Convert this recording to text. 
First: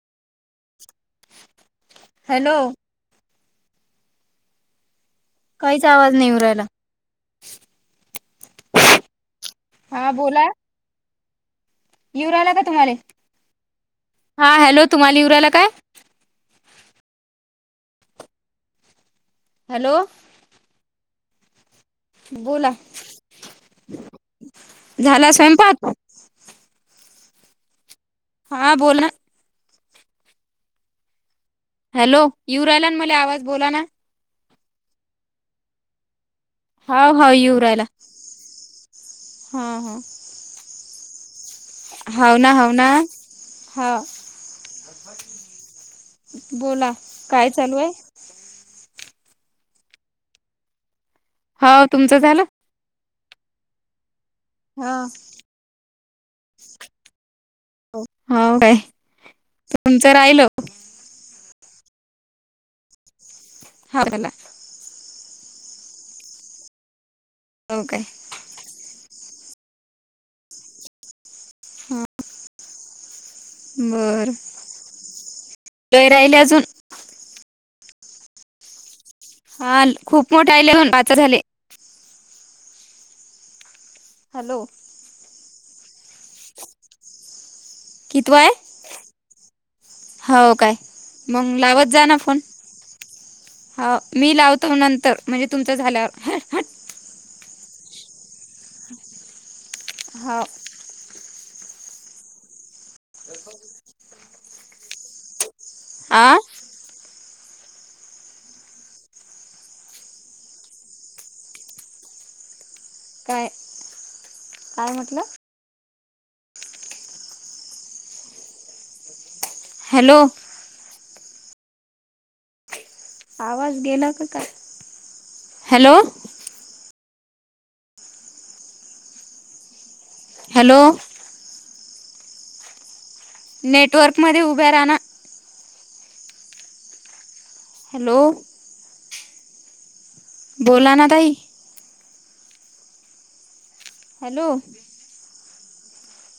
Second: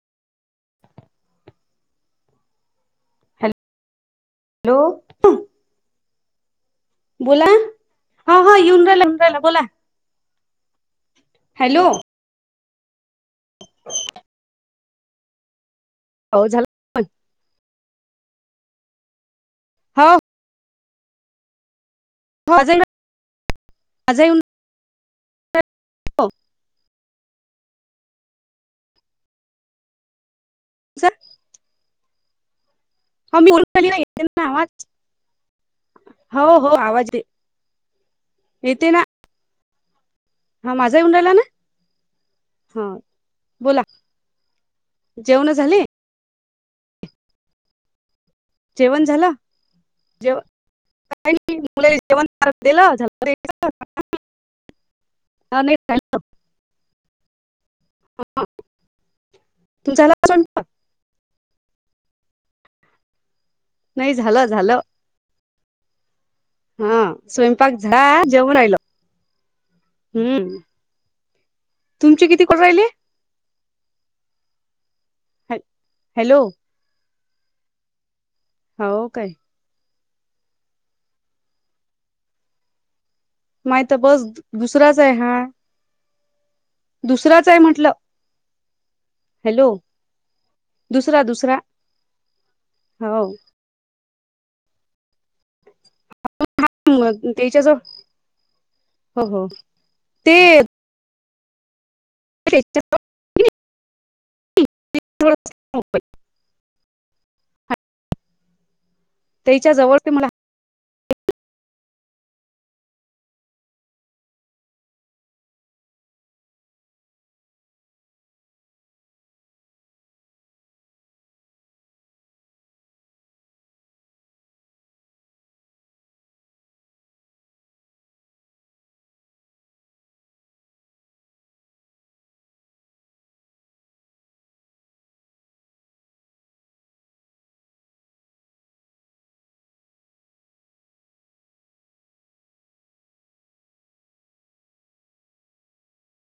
Hello. Hello! काहीच आवाज नई येऊ ऱ्हायला. बोला. ह. ह. येऊन राहायला, येऊन ऱ्हायला बोला. हा हॅलो! यू ऱहायला का? तुम्हाले हॅलो तुम्हाले यू ऱाहायला काय? हो. झाला. हॅलो! हो ! हो बोला माझा माझा येऊन झाला स्वयंपाक. हा. बोला. [inaudible] हॅलो यू राहिला म हाव. मी बोलून राहीले, ना येते ना आवाज. हो. हो. आवाज.. हाव हाव येऊ राहिला. येते ना.. हा हा. माझा येऊन राहिला ना. हव. ना हव. ना हा बोला हाव.. जेवण झाले बोला काय? चालूये. जेवण झालं. सकाळी हाव [unintelligible] तुमचं जेवण झालं? [unintelligible] हा. [inaudible] हा होय तुमचा तुमच झाला राहिलो? स्वयंपाक हाव नई झाला झालं, झालं. हा. स्वयंपाक हो काय झाला जेऊन राहिलो. हम्म तुमचे किती? काॅल राहिले. बरं लय राहिले हॅलो अजून. हाव. काय? हा. खूप मोठे आले, अजून पाच झाले. माये त बस हॅलो दुसराच ये हा दुसराच ये म्हण. कितवा आहे. हाव काय? दुसरा मंग दुसरा लावत जा ना फोन. हो हाव मी लावतो. नंतर म्हणजे तुमचं झाल्यावर. [unintelligible] हिच्याजवळ [unintelligible] हो. हो. ते. [inaudible] आं.. ताईच्या जवळ [unintelligible] मला. काय? काय? म्हटलं. हॅलो! ! आवाज गेला का? काय? हॅलो! हॅलो! नेटवर्कमध्ये उभ्या रहा ना. हॅलो! बोला ना ताई. हॅलो!